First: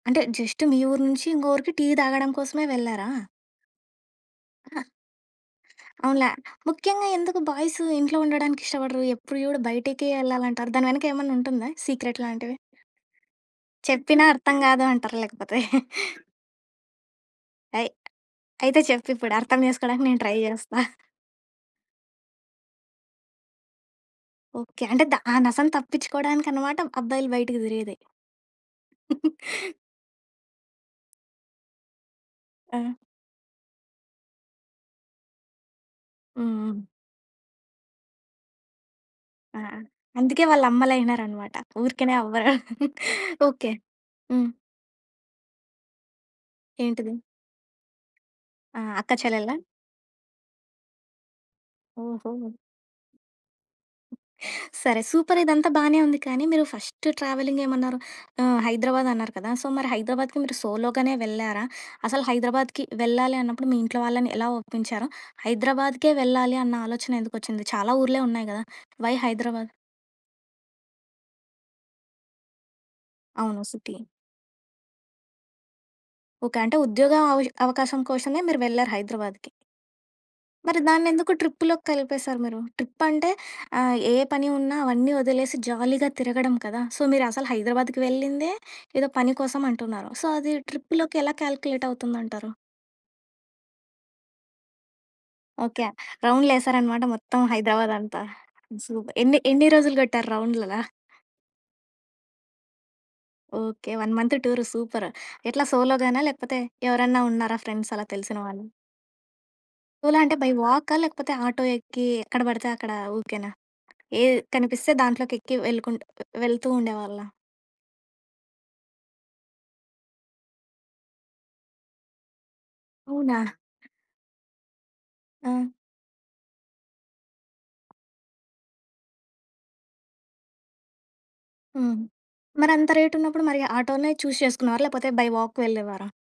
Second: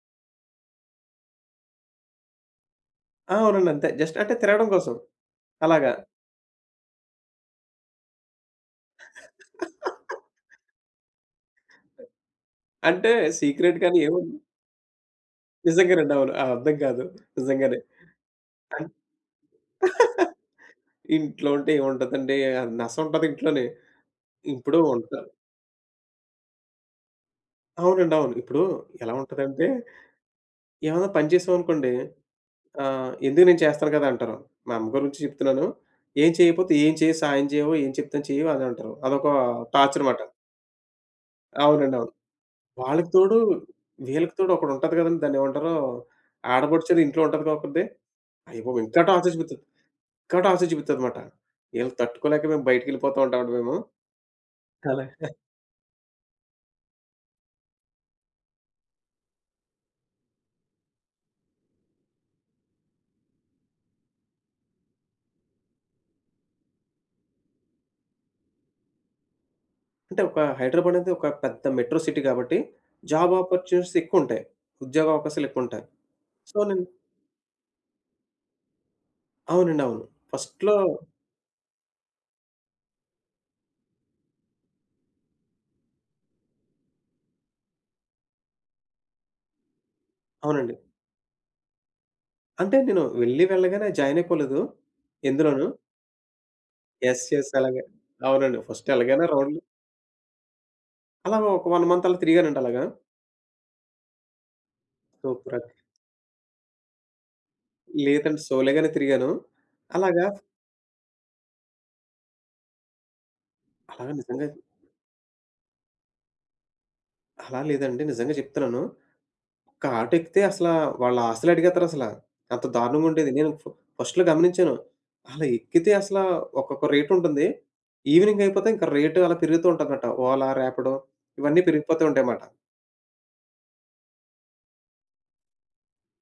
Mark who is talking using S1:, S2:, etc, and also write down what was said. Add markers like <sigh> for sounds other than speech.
S1: అంటే జస్ట్ మీ ఊరు నుంచి, ఇంకో ఊరికి టీ తాగడం కోసమే వెళ్లారా?
S2: ఆ! అవునండి అంతే, జస్ట్ అంటే తిరగడం కోసం అలాగా.
S1: అవునులే. ముఖ్యంగా ఎందుకు బాయ్సు ఇంట్లో ఉండడానికి ఇష్టపడరు. ఎప్పుడు చూడు బయటకే యెళ్ళాలి
S2: <laughs>
S1: అంటారు. దాని వెనక ఏమైనా ఉంటుందా సీక్రెట్ లాంటివి?
S2: అంటే, సీక్రెట్ గాని
S1: చెప్పినా
S2: ఏముంది?
S1: అర్థం కాదు అంటారా లేకపోతే. <laughs>
S2: నిజంగానండి, అవును. అ అర్థం కాదు నిజంగానే.
S1: అయ్! అయితే
S2: అన్
S1: చెప్పు ఇప్పుడు, అర్థం చేసుకోవడానికి నేను ట్రై
S2: <laughs>
S1: జేచేస్తా. <chuckles>
S2: ఇంట్లో ఉంటే ఏముంటదండి? నసుంటది ఇంట్లోని. ఇప్పుడు
S1: ఓకే. అంటే ద
S2: ఉంటా
S1: ఆ నసని తప్పిచ్చుకోవడానికన్నమాట అబ్బాయిలు బయటకు తిరిగేది.
S2: అవునండి, అవును. ఇప్పుడు ఎలా
S1: <laughs>
S2: ఉంటదంటే, ఏమన్నా పని చేసాం అనుకోండి
S1: ఆ!
S2: ఆహ్, ఎందుకు నేను చేస్తాను గదా! అంటారు. మా అమ్మ గురించి చెప్తున్నాను. ఏం
S1: హ్మ్.
S2: చేయకపోతే
S1: హ్మ్.
S2: ఏం చేయ్ సాయం చెయ్యవు, ఏం చెప్తే చెయ్యవు అని అంటారు. అదొక
S1: ఆ!
S2: టార్చర్ మాట.
S1: అందుకే వాళ్ళ అమ్మలైనారన్నమాట
S2: అవునండి, అవును.
S1: ఊరికేనే అవ్వరు.
S2: వాళ్ళకి తోడు
S1: <laughs> ఓకే.
S2: వీళ్ళకి తోడు ఒకటుంటది గదండి! దాన్నేమంటారు? ఆడపడుచని
S1: ఏంటిది?
S2: ఇంట్లో ఉంటదిగా ఒకత్తి.
S1: ఆ!
S2: అయ్యబాబోయ్! ఇంకా
S1: అక్క
S2: టార్చర్
S1: చెల్లెళ్ళా?
S2: చుపిస్తది, ఇంకా టార్చర్ చుపిస్తది మాట. ఈళ్ళని తట్టుకోలేక
S1: ఓహో!
S2: మేము బయటికెళ్ళిపోతా ఉంటామండి మేము.
S1: సరే
S2: అలా <chuckles>
S1: సూపర్! ఇదంతా బాగానే ఉంది కానీ, మీరు ఫస్ట్ ట్రావెలింగ్ ఏమన్నారు ఆహ్, హైదరాబాద్ అన్నారు కదా! సో మరి హైదరాబాద్‌కి మీరు సోలోగానే వెళ్లారా? అసలు హైదరాబాద్‌కి వెళ్ళాలి అన్నప్పుడు మీ ఇంట్లో వాళ్ళని ఎలా ఒప్పించారు? హైదరాబాద్‌కే వెళ్ళాలి అన్న ఆలోచన ఎందుకొచ్చింది చాలా ఊర్లే ఉన్నాయి గదా! వై హైదరాబాద్?
S2: అంటే ఒక హైదరాబాద్ అనేది ఒక పెద్ద మెట్రో సిటీ కాబట్టి జాబ్
S1: అవును.
S2: Opportunities
S1: city.
S2: ఎక్కువ ఉంటాయి. ఉద్యోగ అవకాశాలు ఎక్కువ ఉంటాయి. So
S1: okay. అంటే
S2: నేను
S1: ఉద్యోగ అవ అవకాశం కోశమే మీరు వెళ్లారు హైదరాబాద్‌కి.
S2: అవునండి, అవును. ఫస్ట్‌లో
S1: మరి దాన్నెందుకు ట్రిప్‌లోకి కలిపేసారు మీరు? ట్రిప్ అంటే ఆహ్, ఏ పని ఉన్నా అవన్నీ వదిలేసి జాలీగా తిరగడం కదా! సో మీరు అసలు హైదరాబాద్‌కి వెళ్ళిందే ఏదో పని కోసం అంటున్నారు. సో అది
S2: అవునండి.
S1: ట్రిప్‌లోకి ఎలా కాలిక్యులేట్ అవుతుందంటారు.
S2: అంటే నేను వెళ్లి వెళ్ళగానే జాయిన్ అయిపోలేదు, ఎందులోనూ.
S1: ఓకే .రౌండ్లేసారన్నమాట
S2: యెస్!
S1: మొత్తం
S2: యెస్! అలాగే
S1: హైదరాబాద్ అంతా.
S2: అవునండి. First
S1: super!
S2: ఎలాగైనా
S1: ఎన్ని
S2: రౌండ్లు
S1: ఎన్ని రోజులు కొట్టారు రౌండ్లలా?
S2: అలాగా ఒక 1 మంత్ అలా తిరిగానండి అలాగా.
S1: Okay. 1 month tour super!
S2: Super!
S1: ఎట్లా
S2: క్
S1: సోలో‌గాన, లేకపోతే ఎవరన్నా ఉన్నారా ఫ్రెండ్స్ అలా తెలిసిన
S2: లేదంటే
S1: వాళ్ళు?
S2: సోలేగానే తిరిగాను.
S1: సోలో
S2: అలాగా
S1: అంటే బై వాకా లేకపోతే ఆటో ఎక్కి ఎక్కడ పడితే అక్కడ ఊరికేనా,
S2: అలాగ
S1: ఏ
S2: నిజంగాది.
S1: కనిపిస్తే దాంట్లోకి ఎక్కి వెళ్ళకుంటు వెళ్తూ ఉండేవాళ్ళా?
S2: అలా లేదండి నిజంగా చెప్తున్నాను. ఒక ఆటో ఎక్కితే అసలా వాళ్ళ ఆస్తులు అడిగేత్తారసలా, అంత దారుణంగా ఉండేది.
S1: అవునా?
S2: నేను ఫస్ట్‌లో గమనించాను. అలా
S1: ఆ!
S2: ఎక్కితే అసలా ఒక్కొక్క రేట్ ఉంటుంది. ఈవినింగ్ అయిపోతే ఇంకా రేట్ అలా పెరుగుతూ ఉంటుందట. ఓలా, రాపిడో ఇవన్నీ
S1: హ్మ్.
S2: పెరిగిపోతూ ఉంటాయి మాట.
S1: మరంత రేట్ ఉన్నప్పుడు మరీ ఆటోనే చూస్ చేసుకునేవారా, లేకపోతే బై వాక్ వెళ్ళేవారా?